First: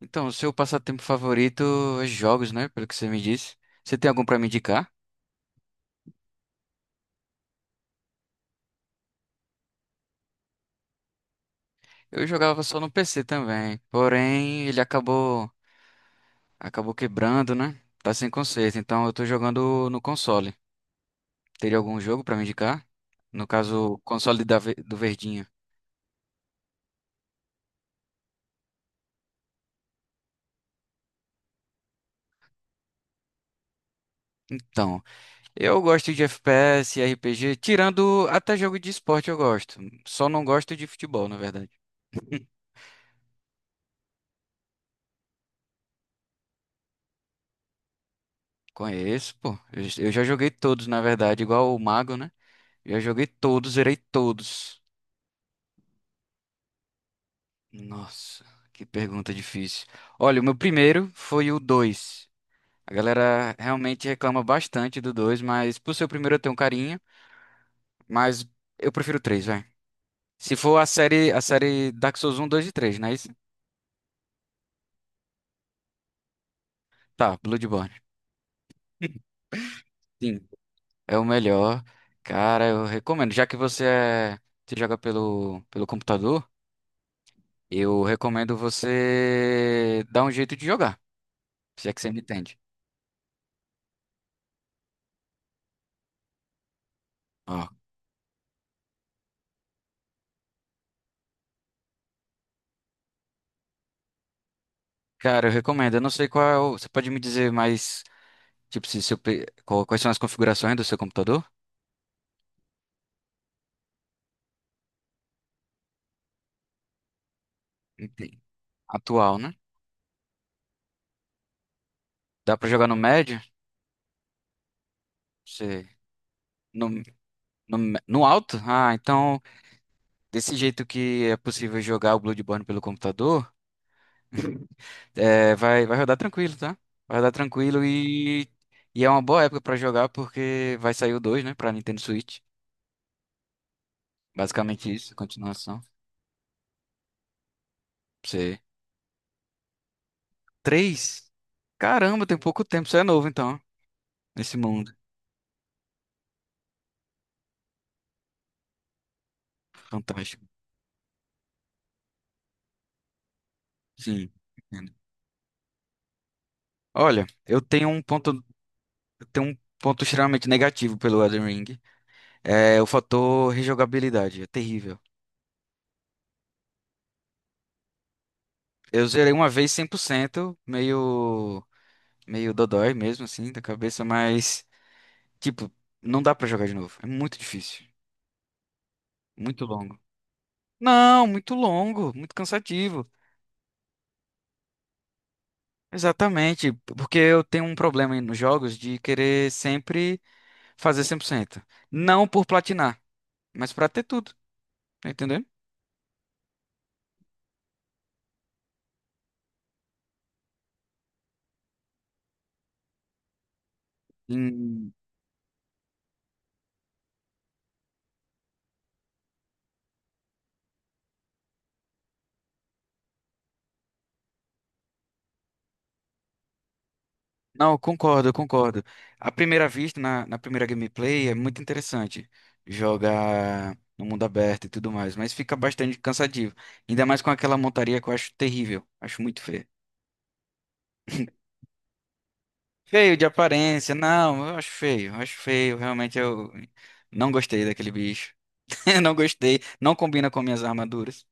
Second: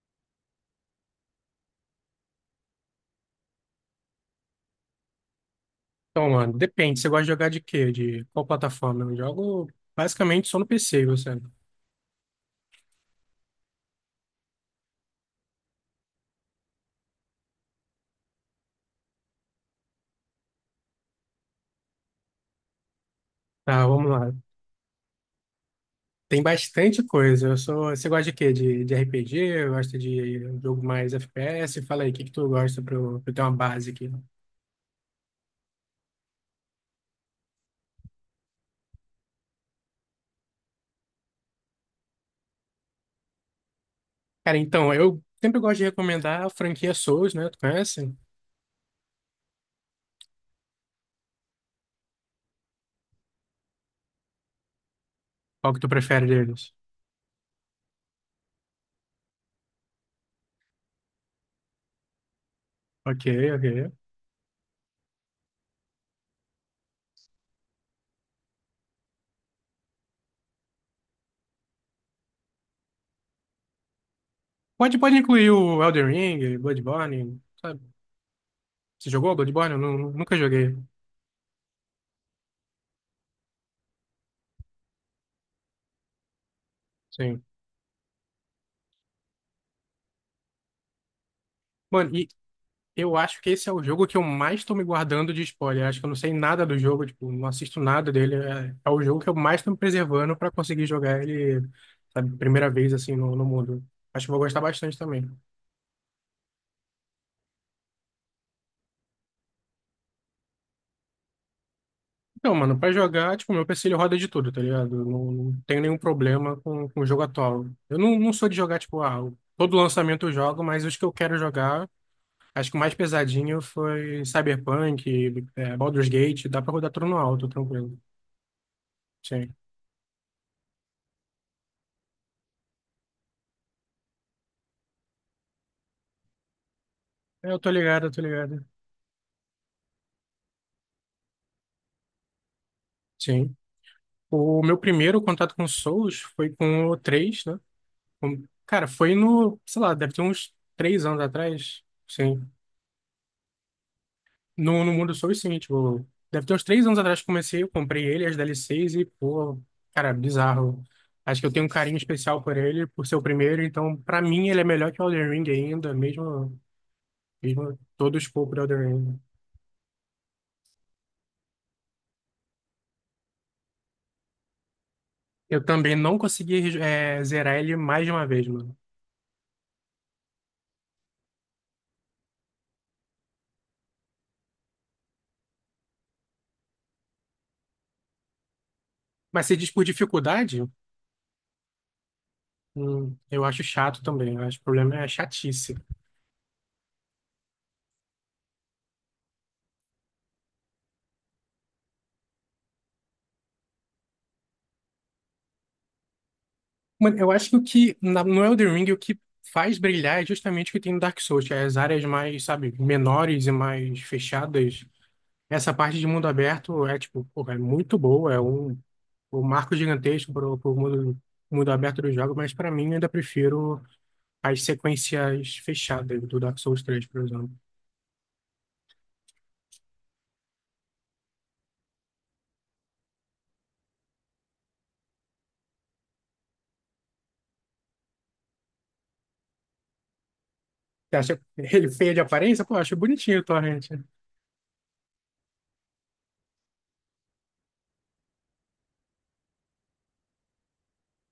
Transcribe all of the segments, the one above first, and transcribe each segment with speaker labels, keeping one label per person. Speaker 1: Então, o seu passatempo favorito é jogos, né? Pelo que você me disse. Você tem algum pra me indicar?
Speaker 2: Então, mano, depende. Você gosta de jogar de quê? De qual plataforma? Eu jogo basicamente só no PC, você.
Speaker 1: Eu jogava só no PC também, porém ele acabou quebrando, né? Tá sem conserto, então eu tô jogando no console. Teria algum jogo pra me indicar? No
Speaker 2: Tá,
Speaker 1: caso, o
Speaker 2: vamos lá.
Speaker 1: console do Verdinho.
Speaker 2: Tem bastante coisa. Eu sou... Você gosta de quê? De RPG? Gosta de jogo mais FPS? Fala aí, o que que tu gosta pra eu ter uma base aqui?
Speaker 1: Então, eu gosto de FPS, RPG, tirando até jogo de esporte eu gosto. Só não gosto de futebol, na verdade.
Speaker 2: Cara, então, eu sempre gosto de recomendar a franquia Souls, né? Tu conhece?
Speaker 1: Conheço, pô. Eu já joguei todos, na verdade, igual o Mago, né? Já joguei todos, zerei todos.
Speaker 2: Qual que tu prefere deles?
Speaker 1: Nossa, que pergunta difícil. Olha, o meu primeiro foi o 2. A
Speaker 2: Ok,
Speaker 1: galera
Speaker 2: ok.
Speaker 1: realmente reclama bastante do 2, mas por ser o primeiro eu tenho um carinho, mas eu prefiro o 3, vai. Se for a série Dark Souls 1, 2 e 3, não é isso?
Speaker 2: Pode incluir o Elden Ring,
Speaker 1: Tá,
Speaker 2: Bloodborne, sabe?
Speaker 1: Bloodborne.
Speaker 2: Você jogou Bloodborne? Eu
Speaker 1: Sim,
Speaker 2: nunca joguei.
Speaker 1: é o melhor. Cara, eu recomendo. Já que você é, você joga pelo computador,
Speaker 2: Sim.
Speaker 1: eu recomendo você dar um jeito de jogar, se é que você
Speaker 2: Mano,
Speaker 1: me
Speaker 2: e
Speaker 1: entende.
Speaker 2: Eu acho que esse é o jogo que eu mais estou me guardando de spoiler. Acho que eu não sei nada do jogo, tipo, não
Speaker 1: Ó,
Speaker 2: assisto nada dele. É, é o jogo que eu mais estou me preservando para conseguir jogar ele, sabe, primeira vez assim no mundo. Acho que eu vou gostar bastante também.
Speaker 1: cara, eu recomendo. Eu não sei qual é o- Você pode me dizer mais. Tipo, se eu pe- qual- quais são as configurações do seu computador?
Speaker 2: Então, mano, para jogar, tipo, meu PC ele roda de tudo, tá ligado? Eu não tenho nenhum problema com o jogo atual. Eu não
Speaker 1: Entendi.
Speaker 2: sou de jogar, tipo,
Speaker 1: Atual, né?
Speaker 2: todo lançamento eu jogo, mas os que eu quero jogar,
Speaker 1: Dá pra
Speaker 2: acho que o
Speaker 1: jogar
Speaker 2: mais
Speaker 1: no médio?
Speaker 2: pesadinho foi Cyberpunk,
Speaker 1: Você...
Speaker 2: Baldur's Gate, dá pra
Speaker 1: No,
Speaker 2: rodar tudo no alto,
Speaker 1: no,
Speaker 2: tranquilo.
Speaker 1: me- no alto? Ah, então,
Speaker 2: Sim.
Speaker 1: desse jeito que é possível jogar o Bloodborne pelo computador, é, vai, vai rodar tranquilo, tá? Vai rodar
Speaker 2: Eu tô
Speaker 1: tranquilo
Speaker 2: ligado, eu tô ligado.
Speaker 1: e é uma boa época pra jogar porque vai sair o 2, né? Pra Nintendo Switch.
Speaker 2: Sim. O meu
Speaker 1: Basicamente isso, a
Speaker 2: primeiro contato com
Speaker 1: continuação.
Speaker 2: Souls foi com o três, né?
Speaker 1: Você...
Speaker 2: Cara, foi no, sei lá, deve ter uns 3 anos
Speaker 1: 3.
Speaker 2: atrás.
Speaker 1: Caramba, tem
Speaker 2: Sim.
Speaker 1: pouco tempo. Você é novo, então, nesse
Speaker 2: No
Speaker 1: mundo
Speaker 2: mundo Souls, sim, tipo, deve ter uns 3 anos atrás que comecei, eu comprei ele, as DLCs e, pô, cara,
Speaker 1: fantástico.
Speaker 2: bizarro. Acho que eu tenho um carinho especial por ele, por ser o primeiro, então, pra
Speaker 1: Sim.
Speaker 2: mim, ele é melhor que o Elden Ring ainda,
Speaker 1: Olha, eu
Speaker 2: mesmo todo o escopo do Elden Ring.
Speaker 1: tenho um ponto extremamente negativo pelo Elden Ring. É o fator rejogabilidade, é terrível.
Speaker 2: Eu também não consegui, zerar ele mais de uma vez, mano.
Speaker 1: Eu zerei uma vez 100%, meio dodói mesmo assim da cabeça, mas tipo, não dá pra jogar de novo. É muito difícil,
Speaker 2: Mas se
Speaker 1: muito
Speaker 2: diz por
Speaker 1: longo.
Speaker 2: dificuldade?
Speaker 1: Não, muito longo, muito cansativo.
Speaker 2: Eu acho chato também. Eu acho que o problema é a chatice.
Speaker 1: Exatamente, porque eu tenho um problema nos jogos de querer sempre fazer 100%. Não por platinar, mas pra ter tudo, tá entendendo?
Speaker 2: Mano, eu acho que o que no Elden Ring o que faz brilhar é justamente o que tem no Dark Souls, que é as áreas mais, sabe, menores e mais fechadas. Essa parte de mundo aberto é tipo, porra, é muito boa, é um marco gigantesco para o mundo aberto do jogo, mas para mim eu ainda prefiro as sequências fechadas do Dark Souls 3, por exemplo.
Speaker 1: Não, concordo, eu concordo. À primeira vista, na primeira gameplay, é muito interessante jogar no mundo aberto e tudo mais, mas fica bastante cansativo. Ainda mais com aquela montaria que eu acho terrível, acho muito feio.
Speaker 2: Você acha ele feio de aparência? Pô, eu acho
Speaker 1: Feio de
Speaker 2: bonitinho o Torrent.
Speaker 1: aparência, não, eu acho feio, realmente eu não gostei daquele bicho. Eu não gostei, não combina com minhas armaduras.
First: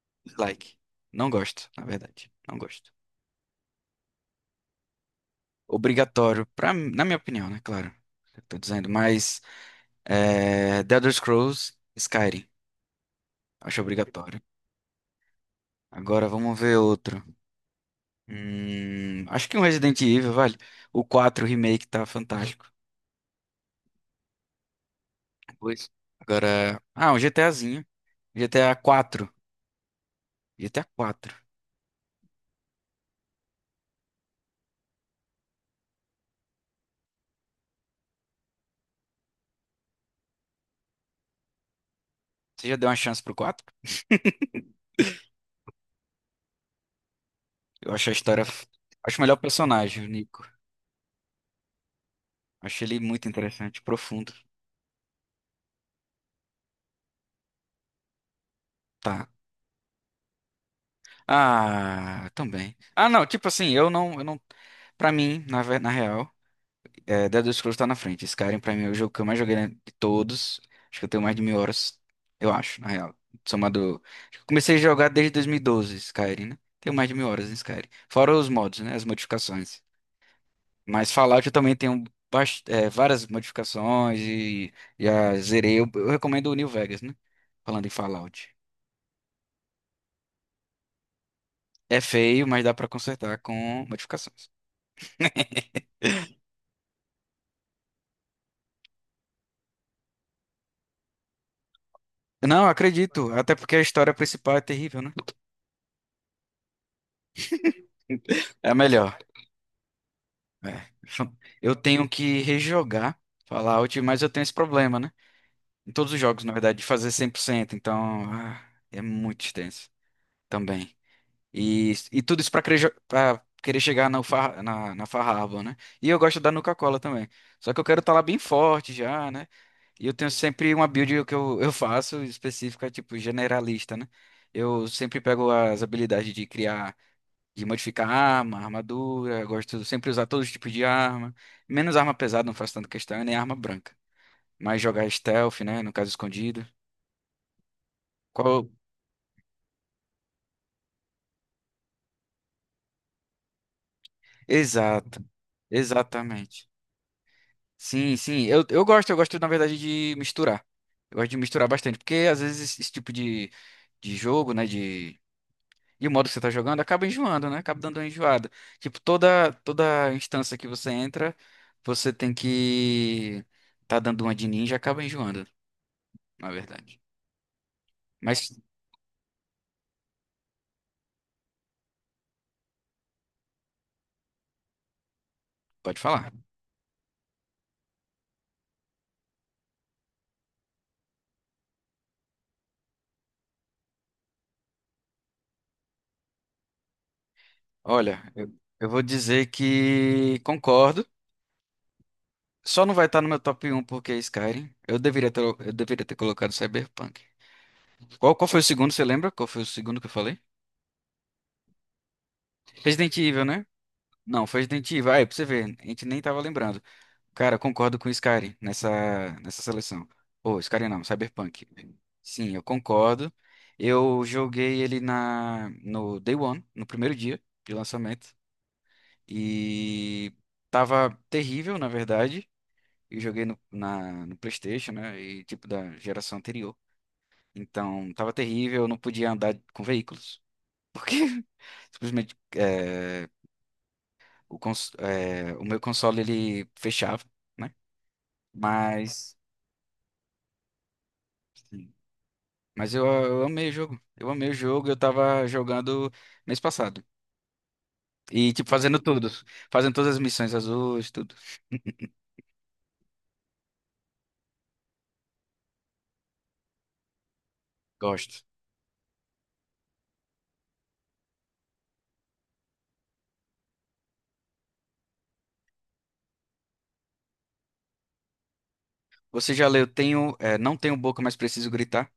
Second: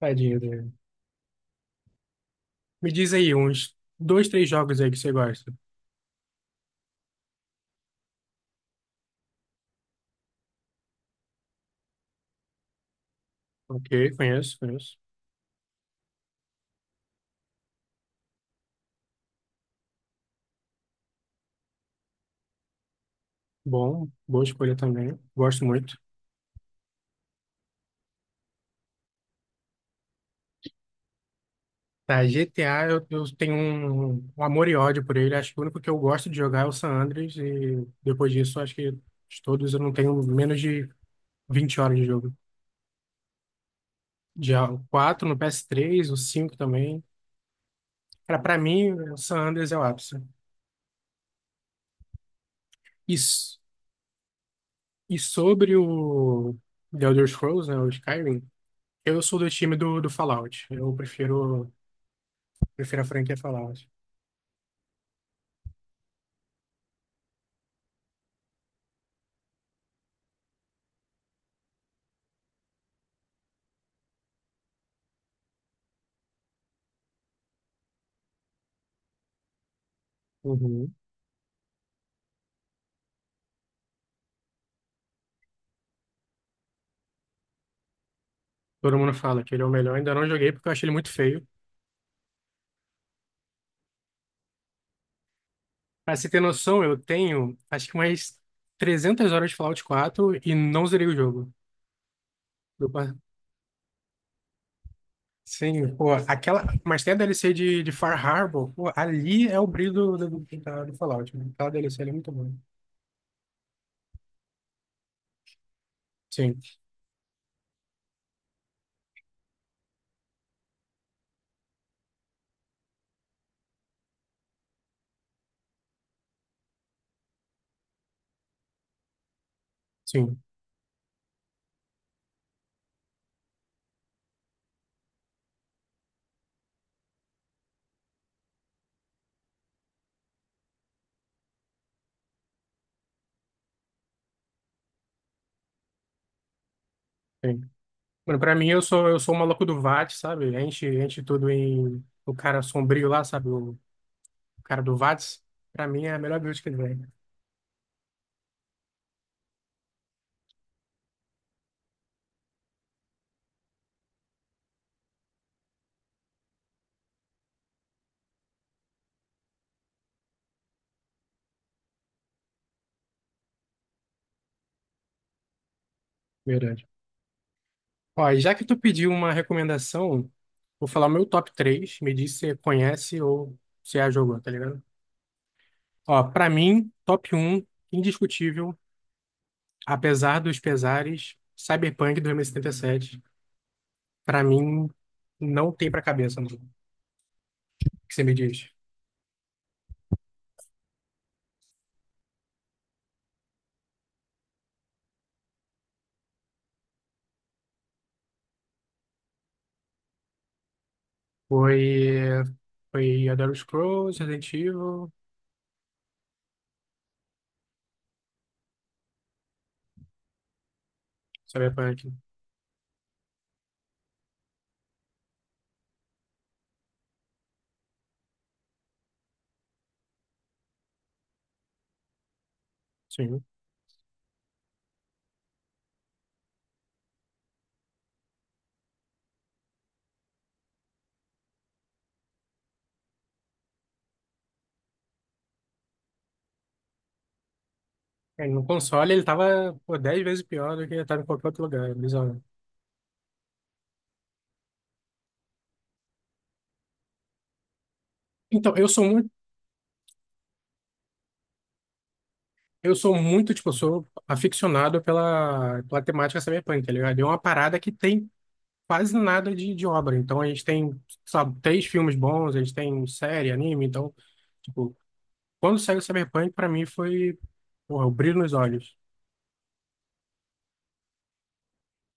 Speaker 2: Tadinho dele.
Speaker 1: Like, não gosto, na verdade, não
Speaker 2: Me
Speaker 1: gosto.
Speaker 2: diz aí, uns dois, três jogos aí que você gosta.
Speaker 1: Obrigatório, pra, na minha opinião, né, claro. Eu tô dizendo, mas. É, The Elder Scrolls, Skyrim. Acho
Speaker 2: Ok,
Speaker 1: obrigatório.
Speaker 2: conheço, conheço.
Speaker 1: Agora vamos ver outro. Acho que um Resident Evil, vale. O 4 Remake tá fantástico.
Speaker 2: Bom, boa escolha também. Gosto
Speaker 1: Pois.
Speaker 2: muito.
Speaker 1: Agora. Ah, um GTAzinho. GTA 4. GTA quatro. G T A quatro.
Speaker 2: Tá, GTA, eu tenho um amor e ódio por ele. Acho que o único que eu gosto de jogar é o San Andreas. E depois disso, acho que de todos eu não tenho menos de 20 horas de jogo.
Speaker 1: Você já deu uma chance pro quatro?
Speaker 2: Já o 4 no PS3, o 5 também.
Speaker 1: Eu acho a
Speaker 2: Cara,
Speaker 1: história.
Speaker 2: pra
Speaker 1: F-
Speaker 2: mim, o
Speaker 1: Acho o melhor
Speaker 2: San Andreas é o
Speaker 1: personagem, o
Speaker 2: ápice.
Speaker 1: Nico. Acho ele muito
Speaker 2: Isso.
Speaker 1: interessante, profundo.
Speaker 2: E sobre o The Elder Scrolls, né, o Skyrim, eu
Speaker 1: Tá.
Speaker 2: sou do time do Fallout. Eu prefiro.
Speaker 1: Ah, também.
Speaker 2: Prefiro a
Speaker 1: Ah, não,
Speaker 2: franquia
Speaker 1: tipo assim,
Speaker 2: Fallout.
Speaker 1: eu não, pra mim, na, ve- na real. É, Elder Scrolls tá na frente. Skyrim, pra mim, é o jogo que eu mais joguei, né, de todos. Acho que eu tenho mais de mil horas, eu acho, na real. Somado. Acho que eu comecei a jogar desde 2012, Skyrim, né? Tenho mais de mil horas em Skyrim. Fora os mods, né? As modificações.
Speaker 2: Uhum.
Speaker 1: Mas Fallout eu também tenho bast- é, várias modificações e já zerei. Eu recomendo o New Vegas, né? Falando em Fallout.
Speaker 2: Todo mundo fala que ele é o melhor. Ainda não joguei porque eu achei ele muito feio.
Speaker 1: É feio, mas dá pra consertar com modificações.
Speaker 2: Pra você ter noção, eu tenho acho que umas 300 horas de Fallout 4 e não zerei o jogo.
Speaker 1: Não,
Speaker 2: Eu pa-
Speaker 1: acredito. Até porque a história principal é terrível, né?
Speaker 2: Sim, pô, aquela. Mas tem a DLC de Far
Speaker 1: É
Speaker 2: Harbor,
Speaker 1: a
Speaker 2: pô,
Speaker 1: melhor.
Speaker 2: ali é o brilho do, do,
Speaker 1: É.
Speaker 2: da- do Fallout, né? Aquela
Speaker 1: Eu
Speaker 2: DLC
Speaker 1: tenho
Speaker 2: ali é muito
Speaker 1: que
Speaker 2: boa.
Speaker 1: rejogar Fallout, mas eu tenho esse problema, né? Em todos os jogos, na
Speaker 2: Sim,
Speaker 1: verdade, de fazer 100% então ah, é muito extenso também. E tudo isso pra querer, jo- pra querer chegar no far- na Farhabla, né? E eu gosto da Nuka-Cola também. Só que eu quero estar lá bem forte já, né? E eu tenho
Speaker 2: sim,
Speaker 1: sempre uma build que eu faço específica, tipo, generalista, né? Eu sempre pego as habilidades de criar de modificar arma, armadura, gosto de sempre usar todos os tipos de arma, menos arma pesada, não faço tanta questão, e nem arma branca, mas jogar stealth, né, no caso escondido.
Speaker 2: sim. Mano, pra
Speaker 1: Qual?
Speaker 2: mim, eu sou o maluco do VATS, sabe? Enche, enche tudo em. O cara sombrio lá, sabe? O cara do
Speaker 1: Exato.
Speaker 2: VATS. Pra mim é a melhor build
Speaker 1: Exatamente.
Speaker 2: que ele vem.
Speaker 1: Sim, sim, eu gosto, eu gosto na verdade de misturar. Eu gosto de misturar bastante, porque às vezes esse tipo de jogo, né, de e o modo que você tá jogando acaba enjoando, né? Acaba dando uma enjoada. Tipo, toda instância que você entra, você tem que tá dando uma de ninja, acaba enjoando. Na
Speaker 2: Verdade.
Speaker 1: verdade.
Speaker 2: Ó, e
Speaker 1: Mas
Speaker 2: já que tu pediu uma recomendação, vou falar o meu top três. Me diz se você conhece ou se já jogou, tá ligado?
Speaker 1: pode
Speaker 2: Ó,
Speaker 1: falar.
Speaker 2: pra mim, top um indiscutível, apesar dos pesares, Cyberpunk dois mil e setenta e sete pra mim, não tem pra cabeça, mano. O que você
Speaker 1: Olha,
Speaker 2: me diz?
Speaker 1: eu vou dizer que concordo. Só não vai estar no meu top um porque é Skyrim. Eu deveria ter colocado Cyberpunk. Qual foi o segundo, você lembra? Qual foi o segundo que eu falei?
Speaker 2: Foi,
Speaker 1: Resident
Speaker 2: foi
Speaker 1: Evil,
Speaker 2: Elder
Speaker 1: né?
Speaker 2: Scrolls,
Speaker 1: Não,
Speaker 2: Resident
Speaker 1: foi Resident Evil.
Speaker 2: Evil,
Speaker 1: Aí é pra você ver, a gente nem tava lembrando. Cara, eu concordo com o Skyrim nessa seleção. Ô, Skyrim não, Cyberpunk.
Speaker 2: Cyberpunk,
Speaker 1: Sim, eu concordo. Eu joguei ele na, no Day One, no primeiro dia de lançamento. E tava terrível, na verdade. Eu
Speaker 2: sim.
Speaker 1: joguei no, na, no PlayStation, né? E tipo da geração anterior. Então tava terrível, eu não podia andar com veículos. Porque simplesmente é, o, cons- é, o meu console ele fechava, né?
Speaker 2: É, no console ele
Speaker 1: Mas,
Speaker 2: tava, pô, 10 vezes pior do que ele tava em qualquer outro lugar,
Speaker 1: sim.
Speaker 2: é bizarro.
Speaker 1: Mas eu amei o jogo. Eu amei o jogo, eu tava jogando mês passado. E tipo,
Speaker 2: Então, eu
Speaker 1: fazendo
Speaker 2: sou
Speaker 1: tudo.
Speaker 2: muito
Speaker 1: Fazendo todas as missões azuis, tudo.
Speaker 2: Eu sou muito, tipo, eu sou aficionado pela temática cyberpunk, tá ligado? E é uma parada que tem
Speaker 1: Gosto.
Speaker 2: quase nada de obra. Então a gente tem, sabe, três filmes bons, a gente tem série, anime. Então, tipo, quando saiu o cyberpunk, pra mim foi, porra, o brilho nos olhos.
Speaker 1: Você já leu? Tenho, é, não tenho boca, mas preciso gritar.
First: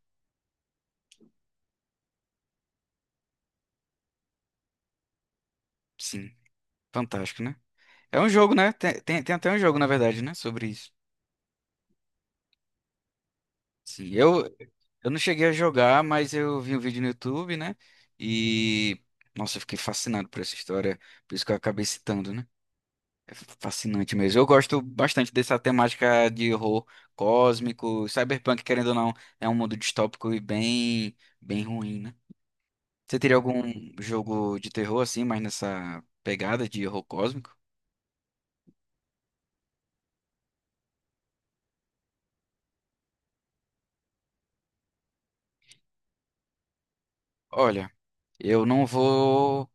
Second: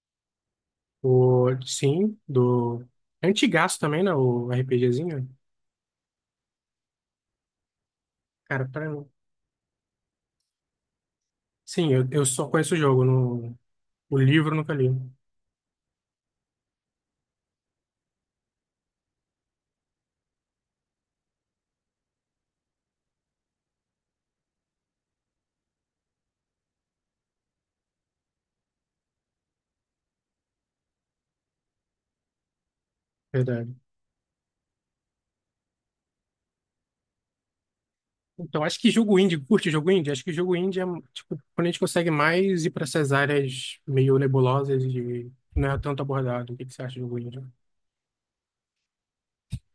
Speaker 2: O, sim, do antigaço também, né? O RPGzinho.
Speaker 1: Sim, fantástico, né? É um jogo,
Speaker 2: Cara,
Speaker 1: né?
Speaker 2: pra
Speaker 1: Tem,
Speaker 2: mim.
Speaker 1: tem, tem até um jogo, na verdade, né? Sobre isso.
Speaker 2: Sim, eu só conheço o jogo,
Speaker 1: Sim,
Speaker 2: o
Speaker 1: eu,
Speaker 2: livro eu nunca li.
Speaker 1: eu não cheguei a jogar, mas eu vi um vídeo no YouTube, né? E, nossa, eu fiquei fascinado por essa história, por isso que eu acabei citando, né? É fascinante mesmo. Eu gosto bastante dessa temática de horror cósmico, cyberpunk, querendo ou não, é um mundo distópico e bem ruim, né? Você teria algum
Speaker 2: Verdade.
Speaker 1: jogo de terror assim, mas nessa pegada de horror cósmico?
Speaker 2: Então, acho que jogo indie, curte jogo indie? Acho que jogo indie é, tipo, quando a gente consegue mais ir para essas áreas meio nebulosas e não é tanto abordado. O que que você acha de jogo indie?
Speaker 1: Olha, eu não vou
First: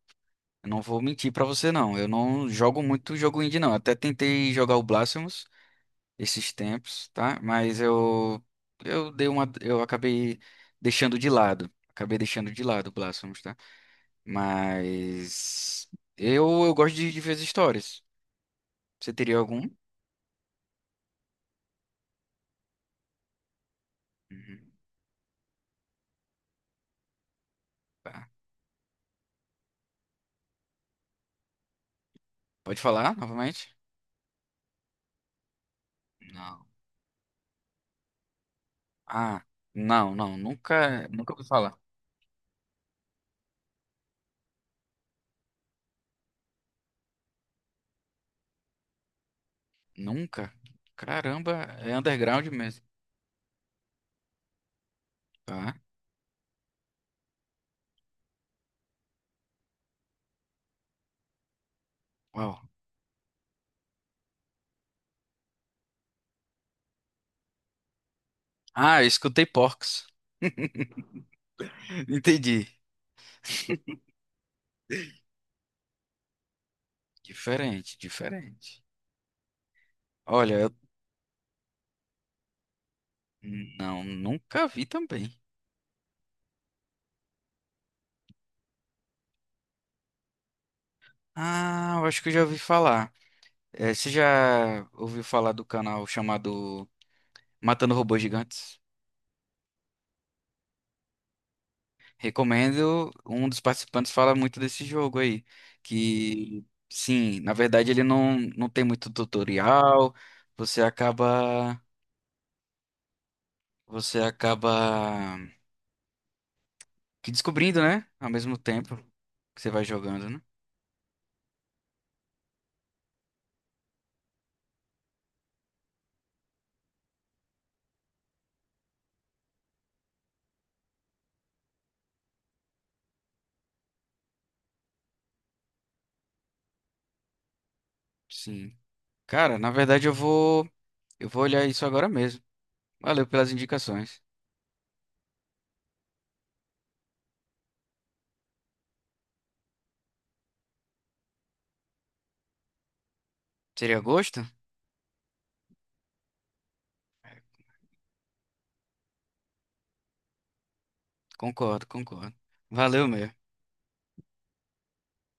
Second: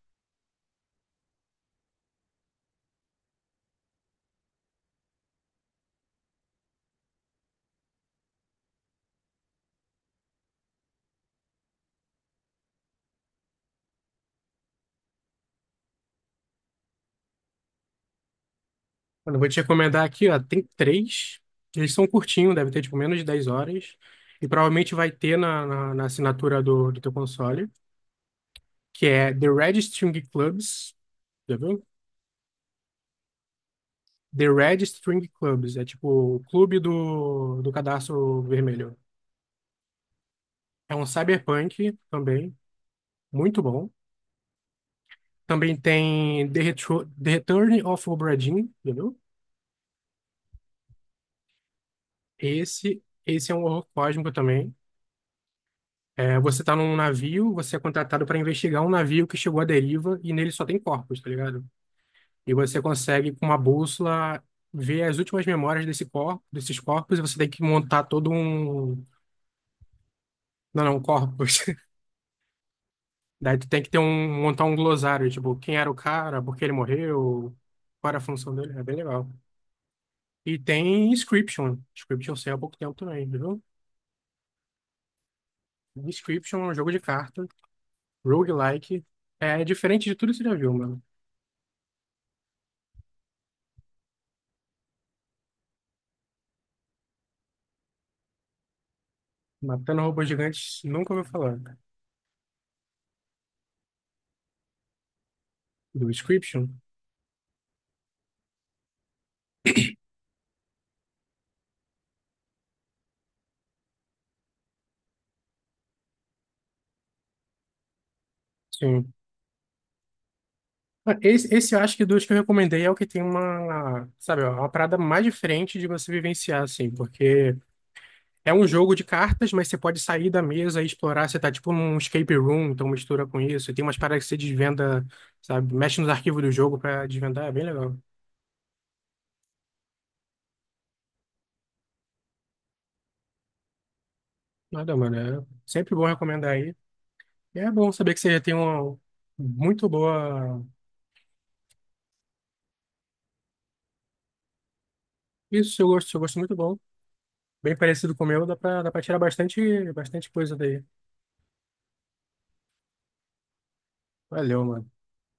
Speaker 1: Eu não vou mentir pra você, não. Eu não jogo muito jogo indie, não. Até tentei jogar o Blasphemous esses tempos, tá? Mas eu dei uma eu acabei deixando de lado. Acabei deixando de lado o Blasphemous, tá? Mas eu gosto de ver as histórias. Você
Speaker 2: Mano,
Speaker 1: teria
Speaker 2: eu vou te
Speaker 1: algum?
Speaker 2: recomendar aqui, ó, tem três. Eles são curtinhos, deve ter, tipo, menos de 10 horas. E
Speaker 1: Uhum.
Speaker 2: provavelmente vai ter na assinatura do teu console,
Speaker 1: Tá.
Speaker 2: que é The Red String Clubs, já viu?
Speaker 1: Pode falar novamente?
Speaker 2: The Red String Clubs, é tipo o
Speaker 1: Não.
Speaker 2: clube do cadastro vermelho.
Speaker 1: Ah, não, não.
Speaker 2: É um
Speaker 1: Nunca ouvi falar.
Speaker 2: cyberpunk também, muito bom. Também tem The Return of Obra Dinn, entendeu?
Speaker 1: Nunca? Caramba, é underground mesmo.
Speaker 2: Esse é um horror cósmico também.
Speaker 1: Tá.
Speaker 2: É, você tá num navio, você é contratado para investigar um navio que chegou à deriva e nele só tem corpos, tá ligado? E
Speaker 1: Uau.
Speaker 2: você consegue, com uma bússola, ver as últimas memórias desse corpo, desses corpos e você tem que montar todo
Speaker 1: Ah,
Speaker 2: um...
Speaker 1: eu escutei Porcs.
Speaker 2: Não, não, corpos.
Speaker 1: Entendi.
Speaker 2: Daí tu tem que montar um glossário, tipo, quem era o cara, por que ele morreu,
Speaker 1: Diferente,
Speaker 2: qual era a função dele.
Speaker 1: diferente.
Speaker 2: É bem legal.
Speaker 1: Olha,
Speaker 2: E
Speaker 1: eu
Speaker 2: tem Inscription. Inscription saiu há pouco tempo também, viu?
Speaker 1: não, nunca vi também.
Speaker 2: Description é um jogo de carta, roguelike. É diferente de tudo que você já viu, mano.
Speaker 1: Ah, eu acho que eu já ouvi falar. Eh, você já ouviu falar do canal chamado Matando Robôs Gigantes?
Speaker 2: Matando robôs gigantes, nunca ouviu falar.
Speaker 1: Recomendo. Um dos participantes fala muito desse jogo aí.
Speaker 2: Do
Speaker 1: Que,
Speaker 2: Description.
Speaker 1: sim, na verdade ele não, não tem muito tutorial. Você acaba. Você acaba que descobrindo, né? Ao mesmo tempo
Speaker 2: Sim.
Speaker 1: que você vai jogando, né?
Speaker 2: Ah, esse eu acho que dos que eu recomendei é o que tem uma, sabe, ó, uma parada mais diferente de você vivenciar, assim, porque é um jogo de cartas, mas você pode sair da mesa e explorar. Você tá tipo num escape room, então mistura com isso. E tem umas paradas que você desvenda, sabe, mexe nos arquivos do jogo pra desvendar. É bem legal.
Speaker 1: Sim. Cara, na verdade eu vou olhar isso agora mesmo. Valeu pelas indicações.
Speaker 2: Nada, mano. É sempre bom recomendar. É bom saber que você tem uma muito boa.
Speaker 1: Seria gosto?
Speaker 2: Isso, seu gosto é muito bom. Bem parecido com o meu, dá pra tirar bastante, bastante coisa daí.
Speaker 1: Concordo, concordo. Valeu mesmo.
Speaker 2: Valeu, mano.